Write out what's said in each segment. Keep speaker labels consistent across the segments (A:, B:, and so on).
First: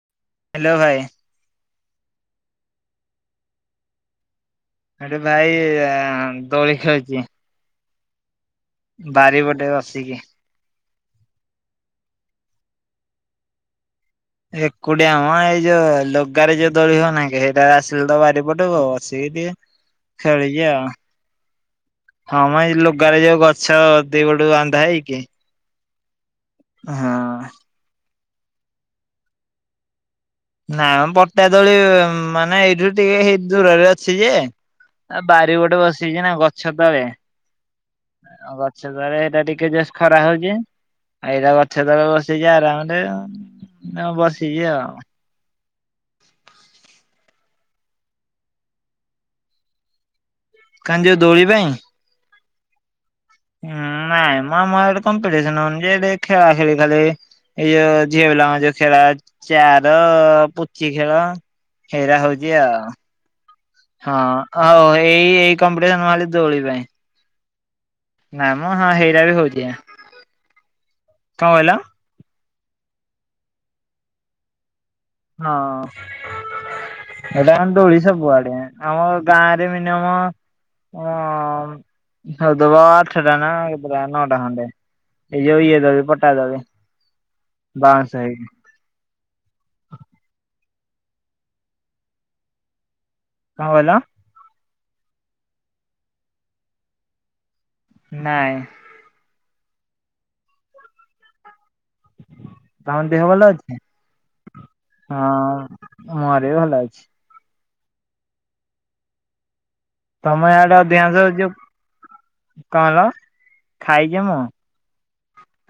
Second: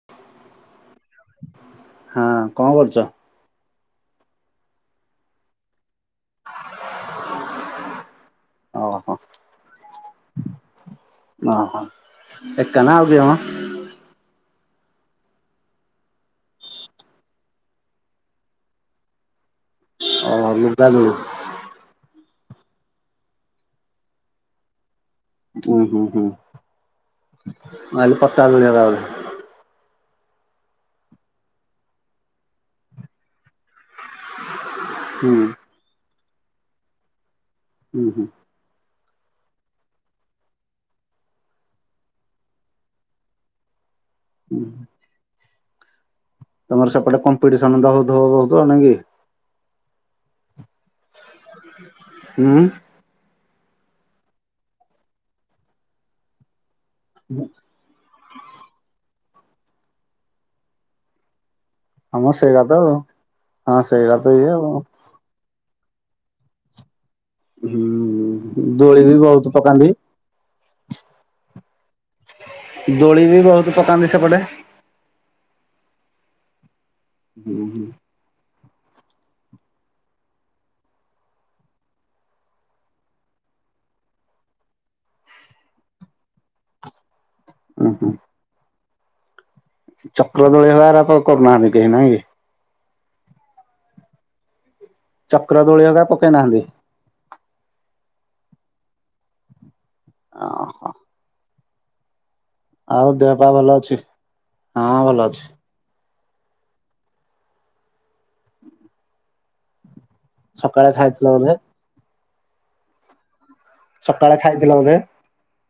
A: [inaudible]
B: Hello ଭାଇ।
A: ହଁ କଣ କରୁଚ?
B: ଆରେ ଭାଇ ଆ ଦୋଳି ଖେଳୁଛି।
A: ଓହୋ
B: ବାରିପଟେ ବସିକି।
A: ଓହୋ ଏକା ନା ଆଉ କିଏ ମ?
B: ଏକୁଟିଆ ମ ଏଇ ଯୋଉ ଲଗାରେ ଯୋଉ ଦୋଳି ହଉନାଇ କି ହେଇଟା ଆସିଲି ତ ବାରିପଟକୁ ବସିକି ଟିକେ।
A: [unintelligible]
B: ଖେଳୁଚି ଆ।
A: ଲୁଗା ଦୋଳି
B: ହଁ ମ ଏଇ ଲୁଗାରେ ଯୋଉ ଗଛ ଦି ପଟୁ ବାନ୍ଧା ହେଇକି।
A: ହୁଁ ହୁଁ ହୁଁ।
B: ହଁ
A: ମୁଁ ଭାବିଲି ପଟା ଦୋଳି ହବା ବୋଲି
B: ନାଇ ପଟା ଦୋଳି ମାନେ ଏଇଠୁ ଟିକେ ଦୂରରେ ଅଛି ଯେ ଆ
A: ହୁଁ
B: ବାରି ଗୋଟେ ବସିଛି ନା ଗଛ ତଳେ
A: ହୁଁ ହୁଁ
B: ଆଉ ଗଛ ତଳେ ଏଇଟା ଟିକେ ଜଷ୍ଟ ଖରା ହଉଛି। ଏଇଟା ଗଛ ତଳେ ବସଛି ଆରାମରେ ବସିଛି ଆଉ
A: ତମର ସେପଟେ କମ୍ପିଟିସନ ତ ହଉଥିବ ବହୁତ ନାଇଁ କି?
B: କାଇଁ ଯେ ଦୋଳି ପାଇଁ?
A: ହୁଁ
B: ହଁ ନାଇଁ ମ ଆମ ଆଡ଼େ କମ୍ପିଟିସନ ହଉନି ଯେ ଏଠି ଖେଳା ଖେଳି ଖାଲି
A: [inaudible]
B: ଏଇ ଯୋଉ ଝିଅ ପିଲାଙ୍କ ଯୋଉ ଖେଳ ଚାର ପୁଚି ଖେଳ ହେରା
A: ଆମର
B: ହଉଛି
A: ସେଇରା ତ
B: ଆଉ
A: ସେଇରା
B: ହଁ
A: ତ ଇଏ
B: ଆଉ ଏଇ ଏଇ କମ୍ପିଟିସନ ମାଳି ଦୋଳି ପାଇଁ
A: ହୁଁ
B: ନାଇଁ
A: ଉଁ
B: ମ ହଁ
A: ଦୋଳି ବି
B: ହେଇରା
A: ବହୁତ ପକାନ୍ତି।
B: କଁ କହିଲ?
A: ଦୋଳି ବି ବହୁତ ପକାନ୍ତି ସେପଟେ।
B: ହଁ
A: ହୁଁ
B: ଏଟା
A: ହୁଁ
B: ଦୋଳି ସବୁଆଡେ ଆମ ଗାଁରେ ମିନିମମ ହଁ ହଦବା ଆଠଟା ନା କେତେଟ ନଅଟା ଖଣ୍ଡେ। ଏଇ ଯୋଉ ଇଏ ଦୋଳି ପଟା ଦୋଳି
A: ଉଁ ହୁଁ
B: ବାଉଁଶ ହେଇିକି
A: ଚକ୍ର ଦୋଳି ହେଆରକ କରୁନାହାନ୍ତି କେହି ନାହିଁ।
B: କଁ କହିଲ?
A: ଚକ୍ର ଦୋଳି ହେରକା ପକେଇ ନାହାନ୍ତି।
B: ନାଇଁ
A: ଅହଃ
B: ତମ ଦେହ ଭଲ ଅଛି
A: ହଁ ଭଲ ଅଛି।
B: ହଁ ମର ବି ଭଲ ଅଛି। ତମେ ଏଡା
A: ସକାଳେ
B: ଅଧିକାଂଶ
A: ଖାଇଥିଲ
B: ଯୋଉ
A: ବୋଧେ?
B: କଣ?
A: ସକାଳେ ଖାଇଥିଲା ବୋଧେ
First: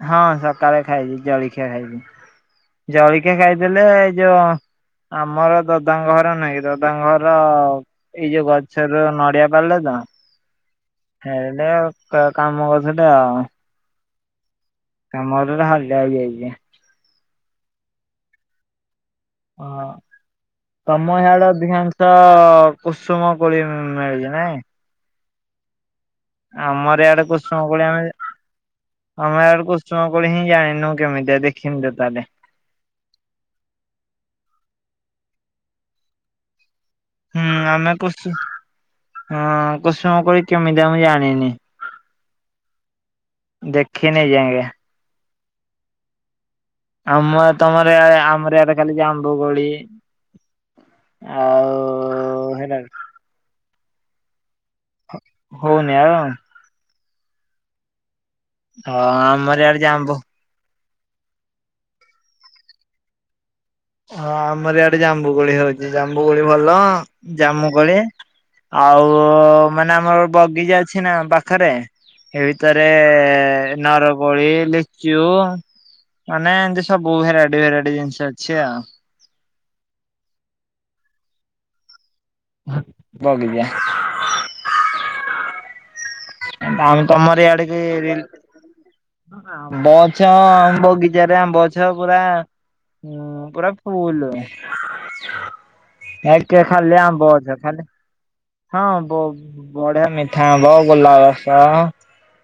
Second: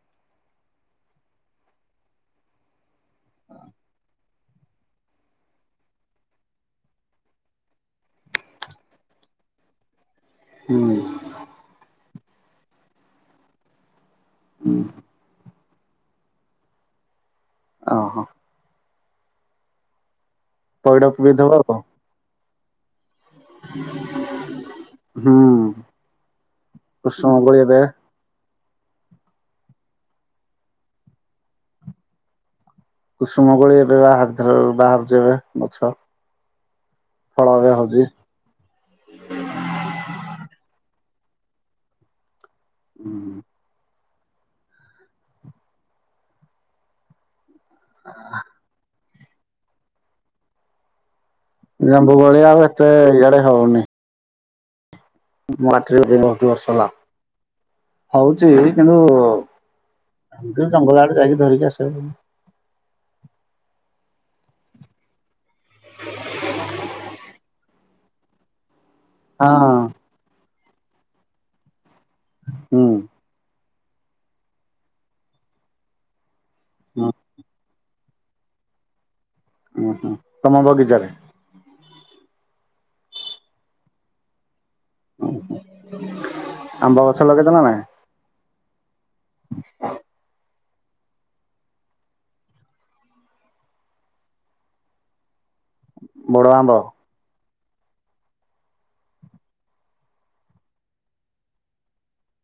B: ହଁ ସକାଳେ ଖାଇଥିଲି ଜଳଖିଆ ଖାଇଥିଲି। ଜଳିଖିଆ ଖାଇଦେଲେ ଯୋ ଆମର ଦଦାଙ୍କ ଘର ନାଇଁ ଦଦାଙ୍କ ଘର ଏଇ ଯୋଉ ଗଛର ନଡିଆ ପାରିଲେ ତ
A: ହୁଁ
B: ଏଇଟା କାମ ଗଛଟା ଆଉ
A: [inaudible]
B: କାମ ହେଲା ହାଲିଆ ହେଇଯାଇଛି।
A: ଓହୋ
B: ହଁ
A: ପଇଡ
B: ତମ
A: ପିଇଦବ
B: ଇଆଡେ
A: ଆଉ
B: ଅଧିକାଂଶ ତ କୁସୁମ କୋଳି ମିଳୁଛି ନାଇଁ
A: ହୁଁ
B: ଆମର ଇଆଡେ କୁସୁମ କୋଳି ମିଳେ। ଆମେ ଇଆଡ଼େ କୁସୁମ କୋଳି ହିଁ ଜାଣିନୁ କେମିତିଆ ଦେଖିନୁ ତା ହେଲେ
A: କୁସୁମ କୋଳି ଏବେ ବାହାର ଥିଲ ବାହାରୁଛି ଏବେ ଗଛ
B: ହୁଁ
A: ଫଳ ଏବେ
B: ଆମେ
A: ହଉଛି।
B: କୁସୁ ହଁ କୁସୁମ କୋଳି କେମିତିଆ ମୁଁ ଜାଣିନି ଦେ କିଏ ନେଇଯାଏଙ୍ଗ। ଆମ ତମର ଇଆରେ ଆମର ଇଆଡେ ଖାଲି ଯାମ୍ବୁ କୋଳି। ଆଉ
A: ଯାମ୍ବୁ ଆଉ
B: ହେରା
A: ଏତେ ଇଆଡ଼େ ହଉନି। [unintelligible]
B: ହଉନି ଆଉ
A: ହେଲା ହଉଚି କିନ୍ତୁ
B: ହଁ ଆମର ଇଆଡେ ଜାମ୍ବୁ
A: ନିଜେ ଜଙ୍ଗଲ ଆଡେ ଯାଈକି ଧରିକି ଆସିବ।
B: ହଁ ଆମର ଇଆଡେ ଜାମ୍ବୁ କୋଳି ହଉଛି ଜାମ୍ବୁ କୋଳି ଭଲ ଜମୁ କୋଳି। ଆଉ
A: ହଁ
B: ମାନେ ଆମର ବଗିଚା ଅଛି ନା ପାଖରେ। ଏ
A: ହୁଁ
B: ଭିତରେ ନରକୋଳି ଲିଚୁ ମାନେ
A: ହୁଁ
B: ସବୁ ଭେରାଇଟି ଭେରାଇଟି ଜିନିଷ ଅଛି ଆଉ।
A: ଉଁ ହୁଁ ତମ ବଗିଚାରେ?
B: ହୁଁ ବଗିଚା।
A: ଆମ୍ବ
B: ଆମେ
A: ଗଛ
B: ତମର
A: ଲଗେଇଛ ନା
B: ଇଆଡେ କି
A: ନାଇଁ?
B: ରି ଆମ୍ବ ଗଛ ଆମ ବଗିଚାରେ ଆମ୍ବ ଗଛ ପୁରା ହୁଁ ପୁରା ଫୁଲ
A: ବଡ
B: ଏକେ
A: ଆମ୍ବ
B: ଖାଲି ଆମ୍ବ ଗଛ ଖାଲି ହଁ ବହୁ ବଢିଆ ମିଠା ଆମ୍ବ ଗୋଲା ରସ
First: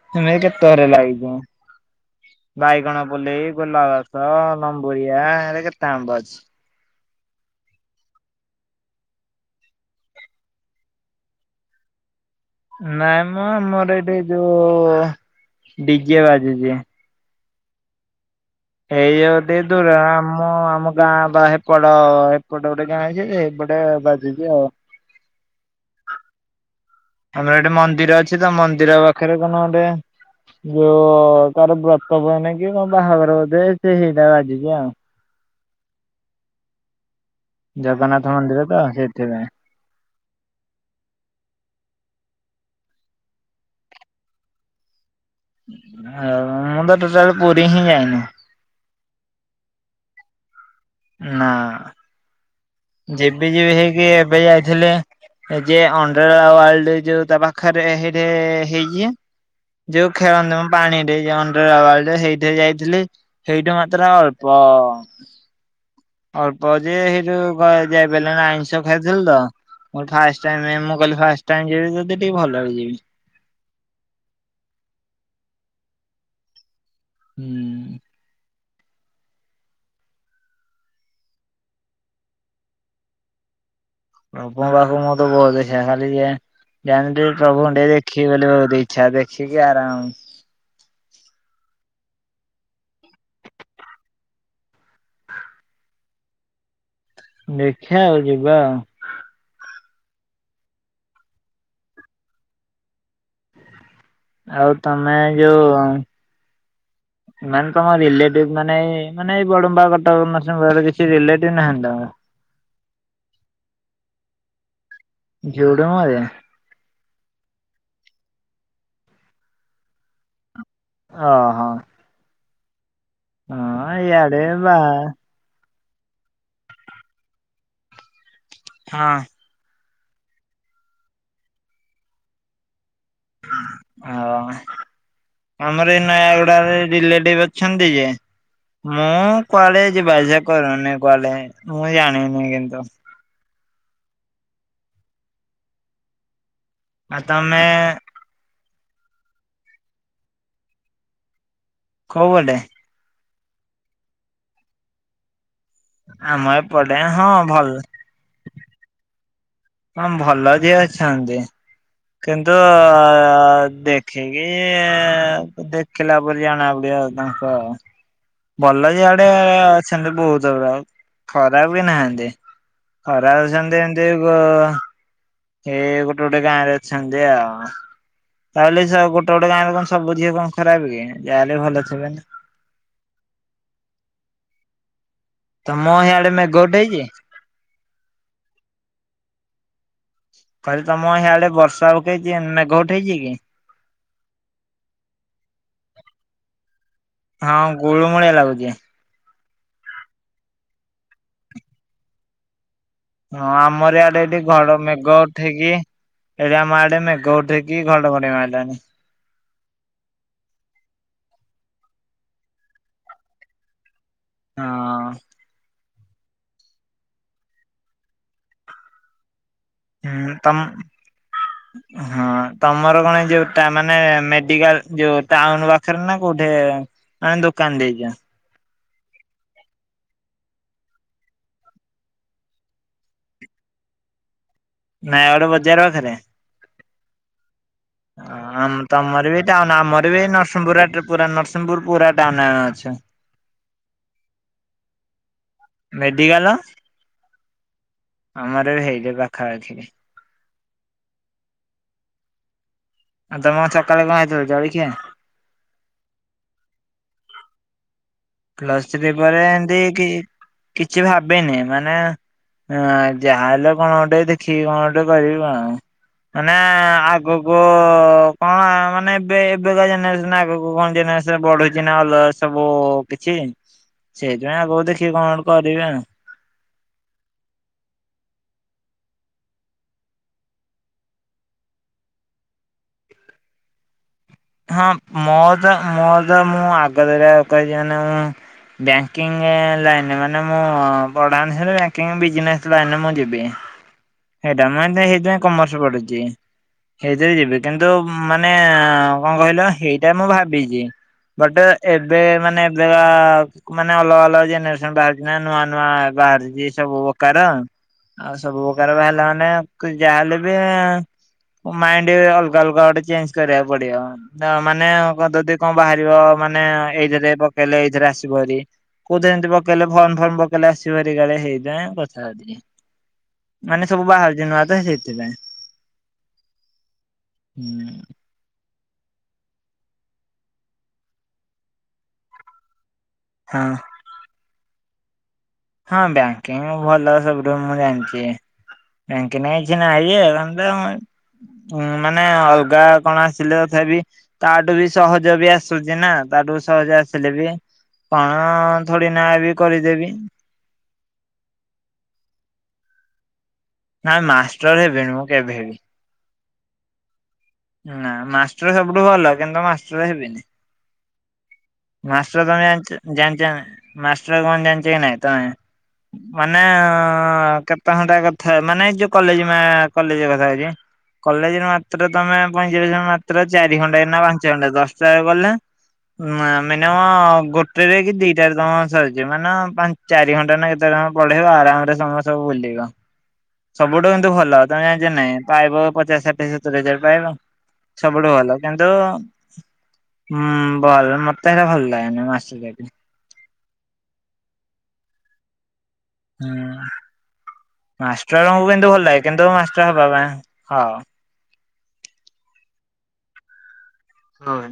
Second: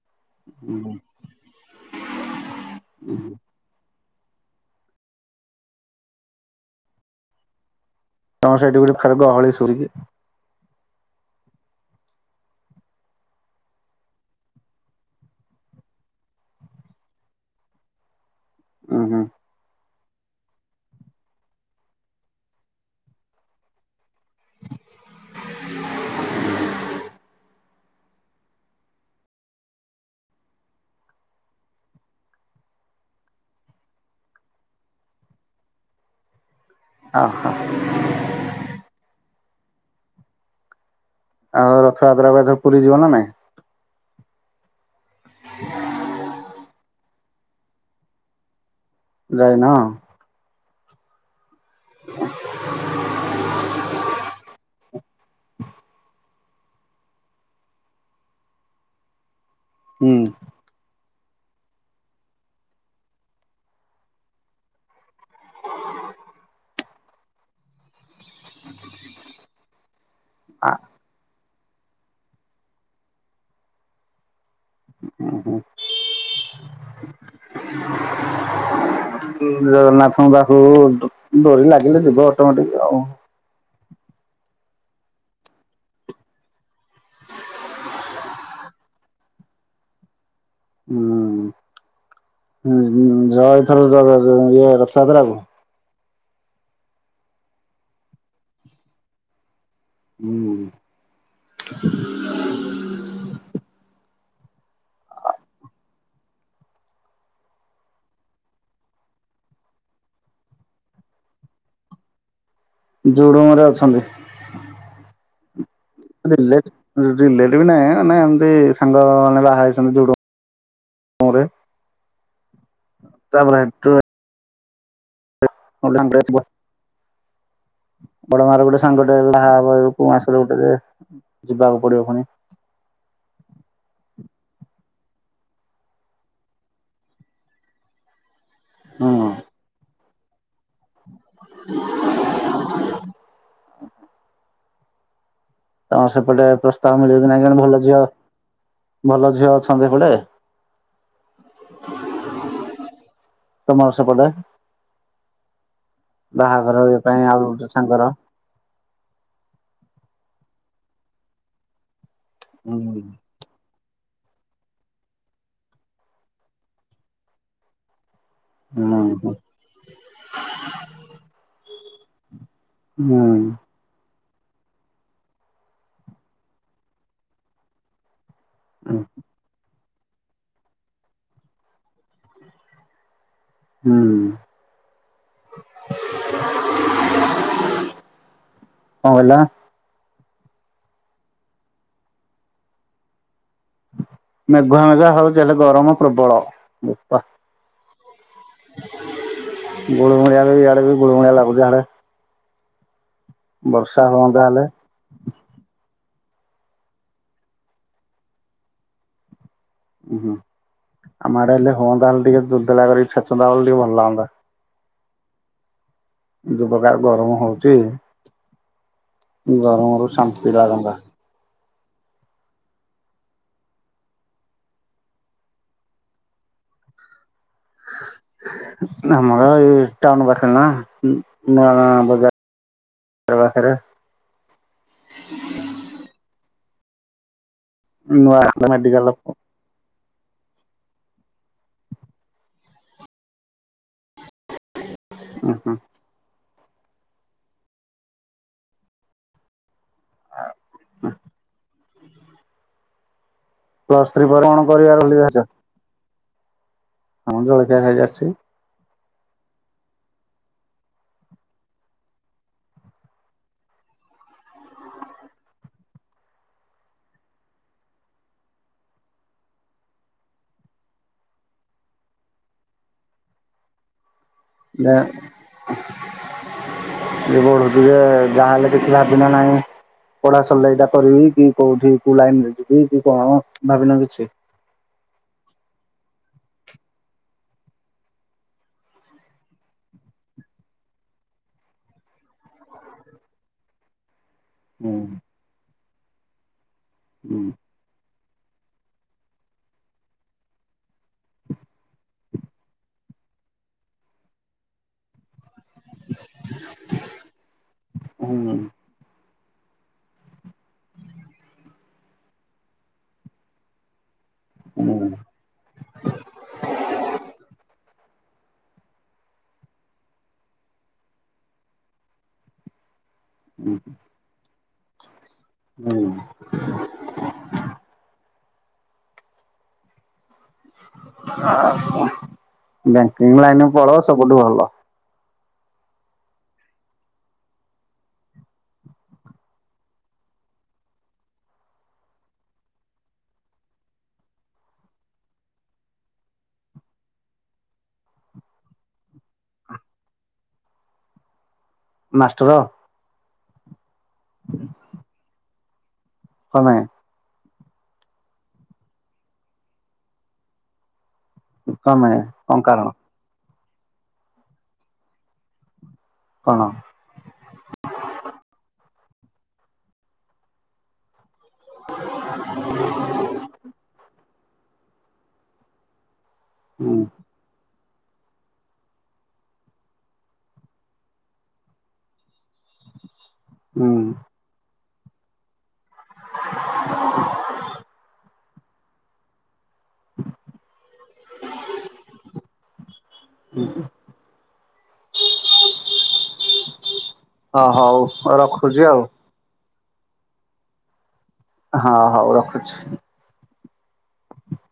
B: [unintelligible] ବାଇଗଣ ପୋଲେଇ, ଗୋଲାଗସ, ଲମ୍ବୁରିଆ, ଏରେ କେତେ ଆମ୍ବ ଅଛି?
A: [unintelligible]
B: ନାଇଁ ମ ଆମର ଏଇଠି ଯୋଉ ଡିିଯେ ବାଯୁଛି।
A: ଉୁଁ
B: ଏଇ
A: ହୁଁ
B: ଗୋଟେ ଦୂର୍ ଆମ୍ ଆମ ଆମ ଗାଁ ବା ହେପଟ ହେପଟ ଗୋଟେ ଗାଁ ହେଇଛି ହେପଟେ ବାଜୁଛି ଆଉ।
A: [inaudible]
B: ଆମର ଏଠି ମନ୍ଦିର ଅଛି ତ ମନ୍ଦିର ପାଖରେ କଣ ଗୋଟେ ଯୋଉ ତାର ବ୍ରତ ବନ କି କଣ ବାହାଘର ବୋଧେ ସେ ହେଇଟା ବାଜିଛି ଆଉ।
A: ଆହାଁ।
B: ଜଗନ୍ନାଥ ମନ୍ଦିର ତ ସେଇଥିପାଇଁ।
A: ଆଉ ରଥ ଯାତ୍ରା କୁ ଏଥର ପୁରୀ ଯିବ ନା ନାଇଁ?
B: ଆଉ ମୁଁ ତ ଟୋଟାଲ ପୁରୀ ହିଁ ଯାଇନି।
A: ଯାଇନ?
B: ନା। ଯିବି ଯିବି ହେଇକି ଏବେ ଯାଇଥିଲି ଏ ଯେ ଅଣ୍ଡ୍ର ୱାର୍ଲଡ ଯୋଉ ତା ପାଖରେ ହେଠି ହେଇଛି।
A: ହୁଁ।
B: ଯୋଉ ଖେଳନ୍ତି ମ। ପାଣିରେ ଜଉ ଅଣ୍ଡରୱର୍ଲ୍ଡ ହେଇଠି ଯାଇଥିଲି ହେଇଠୁ ମାତ୍ର ଅଳ୍ପ ଅଳ୍ପ ଯେ ହେଇଠୁ ଯାଇ ପାରିଲଣି ଆଇିଷ ଖାଇଥିଲ ତୋ ଫାର୍ଷ୍ଟ
A: ଆ
B: ଟାଇମ୍ କହିଲି ଫାଷ୍ଟ ଟାଇମ୍ ଯିବି ଯଦି ଟିକେ ଭଲରେ ଯିବି।
A: ଓ ହ [unintelligible]
B: ହୁଁ।
A: [unintelligible] ଜଗନ୍ନାଥଙ୍କ ପାଖକୁ ଡୋରି ଲାଗିଲେ ଯିବ ଅଟୋମେଟିକ ଆଉ।
B: ଲପ ପାଖକୁ ମୁ ତ ବହୁତ ଦେଖେ ଖାଲି ଯେ [unintelligible] ଜାଣି ପ୍ରଭୁଙ୍କୁ ଟିକେ ଦେଖି ବୋଲି ବହୁତ ଇଛା ଦେଖିକି ଆରାମ
A: ହୁଁ ଯ ଏଇଥର ର- ରଜ- ଇଏ ରଥଯାତ୍ରାକୁ।
B: ଦେଖିଆ ଆଉ ଯିବା ଆଉ।
A: ହୁଁ।
B: ଆଉ ତମେ ଯଉ
A: ହ
B: ମାନେ ତମ ରିଲେଟିଭ୍ ମାନେ -ମାନେ ଏଇ ବଡମ୍ବା, କଟକ, ନର୍ସିଂଙ୍ଗପୁର୍ କିଛି ରିଲେଟିଭ୍ ନାହାନ୍ତି ତମର?
A: ଜୁଡୁମ ରେ ଅଛନ୍ତି।
B: ଜୁଡୁମ ରେ?
A: ରିଲେଟିଭ୍ ନାହିଁ ମାନେ ଏମତି ସାଙ୍ଗ ମାନେ ବାହା ହେଇଚନ୍ତି ଯଉ
B: ଓ ହୋ।
A: ତାପରେ
B: [unintelligible]
A: [unintelligible] ପୁଣି ଆସିଲେ ଗୋଟେ
B: ହଁ
A: ଯେ- ଯିବାକୁ ପଡିବ ପୁଣି।
B: ହଁ। ଆମର ଏଇ ନୟାଗୁଡାରେ ରିଲେଟିଭ୍ ଅଛନ୍ତି ଯେ। ମୁଁ
A: ହୁଁ।
B: କୁଆଡେ ଯିବା ଆସିବା କରୁନି କୁଆଡେ ମୁଁ ଜାଣିନି କିନ୍ତୁ।
A: ତ ସେପଟେ ପ୍ରସ୍ତାବ
B: ଆଉ
A: ମିଳିବ କି ନାଇଁ ଜଣେ
B: ତମେ
A: ଭଲ ଝିଅ ଭଲ ଝିଅ ଅଛନ୍ତି ସେପଟେ?
B: କଉ ପଟେ?
A: ତମର ସେପଟେ।
B: ଆମ
A: ବାହାଘର
B: ଏପଟେ
A: ହେବା
B: ହଁ
A: ପାଇଁ ଆଉ
B: ଭଲ
A: ଗୋଟେ ସାଙ୍ଗର।
B: ହଁ- ଭଲ ଝିଅ ଅଛନ୍ତି କିନ୍ତୁ ଦେଖ୍ ଦେଖିକି ଦେଖିଲା ପରେ ଜଣା ପଡିବ ଆଉ ତାଙ୍କ ଭଲ ଝିଅ ଆଡେ
A: ହୁଁ।
B: ଅଛନ୍ତି ବହୁତୁ ଖରାପ୍ ବି ନାହାନ୍ତି।
A: ହୁଁ
B: ଖରାପ୍ ଜେନ୍ତି ଏନ୍ତି ବ ଏ ଗୋଟେ ଗୋଟେ ଗାଁରେ ଅଛନ୍ତି ଆଉ। ତାବଲି
A: ହୁଁ
B: ଗୋଟେ ଗୋଟେ ଗାଁରେ କଣ ସବୁ ଝିଅ କଣ ଖରାପ୍ କି ଯାହେଲେ ଭଲ ଥିବେ।
A: ହୁଁ।
B: ତମ ହିଆଡେ ମେଘ ଉଠେଇଚି?
A: କଣ କହିଲ?
B: କହିଲି ତମ ହିଆଡେ ବର୍ଷା ଉଠେ- ମେଘ ଉଠେଇଚି କି?
A: ମେଘୁଆ ମେଘୁଆ ହଉଚି ହେଲେ ଗରମ ପ୍ରବଳ ବୋପା।
B: ହଁ ଗୁଳୁମୁଳିଆ ଲାଗୁଚି।
A: ଗୁଳୁମୁଳିଆ ବି ଇଆଡେ ବି ଗୁଳୁମୁଳିଆ ଲାଗୁଚି ଇଆଡେ।
B: ହଁ ଆମର ଇଆଡେ ଏଠି
A: ହୁଅନ୍ତା ହେଲେ
B: ଘର ମେଘ ଉଠେଇକି ଏଠେ ଆମ ଆଡେ ମେଘ ଉଠେଇକି ଘଡ ଘଡି ମାରିଲାଣି।
A: ଉୁ- ହୁଁ ଆମ ଆଡେ ହେଲେ ହଅନ୍ତା ହେଲେ ଟିକେ ଦୁଲ୍ ଦୁଲା କରିକି ଛେଚନ୍ତା ବଲେ ଟିକେ ଭଲ ଲାଗନ୍ତା।
B: ହଁ।
A: ଯଉ ପ୍ରକାର ଗରମ ହଉଚି କି ଗରମ
B: ହୁଁ ତମ
A: [inaudible]
B: ହଁ। ତମର କଣ ଏ ଯଉ ଟା- ମାନେ ମେଡିକାଲ୍ ଯଉ ଟାଉନୁ ପାଖେରେ ନା କଉଠେ? ଆ ଦୋକାନ ଦେଇଦିଅ।
A: ଆମର ଏଇ ଟାଉନ୍ ପାଖରେ ନା ନାଁ ବଜା ତୋ ପାଖରେ
B: ନାଇଁ ଆମର ବଜାର ପାଖରେ
A: ନୂଆ
B: ଆ
A: ମେଡିକାଲ ଉଁ
B: ତମରବି? ଟାଉନ୍ ଆମରବି ନରସିଂଗିପୁର ପୁରା ନରସିଂଗିପୁର ପୁରା ଟାଉନ୍ ରେ ଆମେ ଅଛୁ।
A: ଉଁ ହୁଁ।
B: ମେଡିକାଲ ଆମରବି ହେଇଟି ପାଖାପାଖିରେ। ଆଉ ତମ ସକାଳେ
A: ପ୍ଲସ୍ ଥ୍ରୀ
B: ହେଇଥିଲା
A: ପରେ କଣ
B: ଜଳଖିଆ?
A: କରିବ ବୋଲି ଭାବିଚ? ହଁ ଜଳଖିଆ ଖାଇକି ଆସିଚ।
B: ପ୍ଲସ୍ ଥ୍ରୀ ପରେ ଏମତି କି କିଛି ଭାବିନି ମାନେ ହାଁ ଯାହାହେଲେ କଣ ଗୋଟେ ଦେଖିକି କଣ ଗୋଟେ କରିବୁ ଆଉ। ମାନେ ଆଗକୁ କଣ ମାନେ ଏବେ ଏବେକା ଜେନେରେସନ ଆଗକୁ କଣ ଜେନେରେସନ। ବଢୁଛିନା ଅଲଗ ସବୁ କିଛି ସେଇଥିପାଇଁ ଆଗକୁ ଦେଖିକି କଣ କରିବା।
A: ଆଗକୁ ପଢୁଛୁଯେ ଯାହାହେଲେ କିଛି ଭାବିନା ନାହିଁ? ପଢା ସରିଲେ ଏଟା କରିବି କି କୋଉଠି କୋଉ ଲାଇନିରେ ଯିବି କି କଣ ଭାବିନା କିଛି?
B: ହଁ ମୋରତ ମୋର ତ ମୁଁ ଆଗତୁରିଆ କହିଛି ମାନେ ମୁଁ ବ୍ୟାଙ୍କିଙ୍ଗି ଲାଇନ୍ ରେ ମାନେ ମୁଁପଢା ଅନୁସାରେ ବ୍ୟାଙ୍କିଙ୍ଗି ବିଜିନେସେ ଲାଇନ୍ ରେ ମୁଁ ଯିବି। ସେଇଟା ମୁଁ
A: ହୁଁ
B: ଏମିତି ସେଇଥିପାଇଁ କମର୍ସ ପଢୁଚି ସେଇଥିରେ
A: ହୁଁ
B: ଯିବି କିନ୍ତୁ କିନ୍ତୁ ମାନେ କଣ କହିଲ ହେଇଟା ମୁଁ ଭାବିଚି। ଗୋଟେ ଏବେ ମାନେ ଯାହା ମାନେ ଅଲଗା ଅଲଗା ଜେନେରେସନ୍ ବାହାରିଚି। ନା ନୂଆ ନୂଆ ବାହାରୁଚି ସବୁ ପ୍ରକାର ଆଉ
A: ହୁଁ
B: ସବୁ ତାର ବାହାରିଲା ମାନେ ଯାହାଲେବି ଏଁ ମାଇଣ୍ଡି ଅଲଗା ଅଲଗା ଗୋଟେ ଚେଞ୍ଜେ କରିବାକୁ ପଡିବ ତା ମାନେ
A: ହୁଁ
B: ଵଦଦି କଣ ବାହାରିବ ମାନେ ଏଇଥିରେ ପକେଇଲେ ଏଇଥିରେ ଆସିବ ଯଦି। କୋଉ ଯାଏ ଯିବ ପକେଇଲେ ଫର୍ମ ଫର୍ମ ପକେଇଲେ ଆସିବହାରି କାଳେ ହେଇଥିପାଇଁ ପଚାରିଦେଲି। ମାନେ ସବୁ ବାହାରୁଚି ନୂଆତ ସେଇଥିପାଇଁ
A: ହୁଁ
B: ହୁଁ।
A: ଆଉ ବ୍ୟାଙ୍କିଙ୍ଗି
B: ହଁ।
A: ଲାଇନ୍ ରେ ପଳୁଅ ସବୁଠୁ ଭଲ।
B: ହଁ ବ୍ୟାଙ୍କିଙ୍ଗି ଭଲ ସବୁୁଠୁ ମୁଁ ଜାଣିଚି। ବ୍ୟାଙ୍କି ଲାଇନି କିଛି ନାହିଁ ଯେ ସନ୍ଦେହମ ଉଁ ମାନେ ଅଲଗା କଣ ଆସିଲେ ତଥାପି ତାଆଠୁବି ସହଜବି ଆସୁଛିନା ତାଆଠୁ ସହଜ ଆସିଲେବି କଣ? ଥୋଡିନାବି କରିଦେବି।
A: ମାଷ୍ଟର।
B: ନା ମାଷ୍ଟର ଏବେ ନୁହେଁ କେବେ କେବେବି।
A: କପାଇଁ?
B: ନା ମାଷ୍ଟର ସବୁଠୁ ଭଲ କିନ୍ତୁ ମାଷ୍ଟର ହେବିନି।
A: କମେ
B: ମାଷ୍ଟର
A: କଣ
B: ତମେ
A: କାରଣ
B: ଜାଣିଚ ଜାଣିଚନା ମାଷ୍ଟର କଣ ଜାଚକି ନାଇଁ ତମେ ମାନେ
A: କଣ
B: କେତେ ଘଣ୍ଟା କଥା ମାନେ ଯୋଉ କଲେଜ କଲେଜ କଥା କଉଚି। କଲେଜେରେ ମାତ୍ର ତମେ ପଇଁଚାଳିଶି ମାତ୍ର ଚାରି ଘଣ୍ଟା ନା ପାଞ୍ଚ ଘଣ୍ଟା ଦଶ ହିସାବଗଲା ମା
A: ହୁଁ
B: ମିନିମମ୍ ଗୋଟେ ଗୋଟେକି ଦିଟାରେ ତମର ସରିଯିବ ମାନ ପା ଚାରି ଘଣ୍ଟା ନା କେତେସମୟ ପଢେଇବ ଆରାମରେ ତମେ ସବୁ ବୁଲିବ।
A: [inaudible]
B: ସବୁଠୁ କିନ୍ତୁ ଭଲ ତମେ ଜାଣିନକି ପାଇବ ପଚାଶ ଷାଠିଏ ସତୁରି ହଜାରେ ପାଇବ ସବୁଠୁ ଭଲ। କିନ୍ତୁ ହୁଁ ଭଲ ମତେ ହେରା ଭଲ ଲାଗେନି ମାଷ୍ଟର ଚାକିରୀ।
A: ହୁଁ।
B: ହୁଁ
A: ହଁ ହୋଉ ରଖୁଚି ଆଉ।
B: କେନ୍ତୁଙ୍କ ମାଷ୍ଟଙ୍କ ବାବା ହଁ।
A: ହଁ ହୋଉ ରଖୁଚି।
B: ହଁ ଭା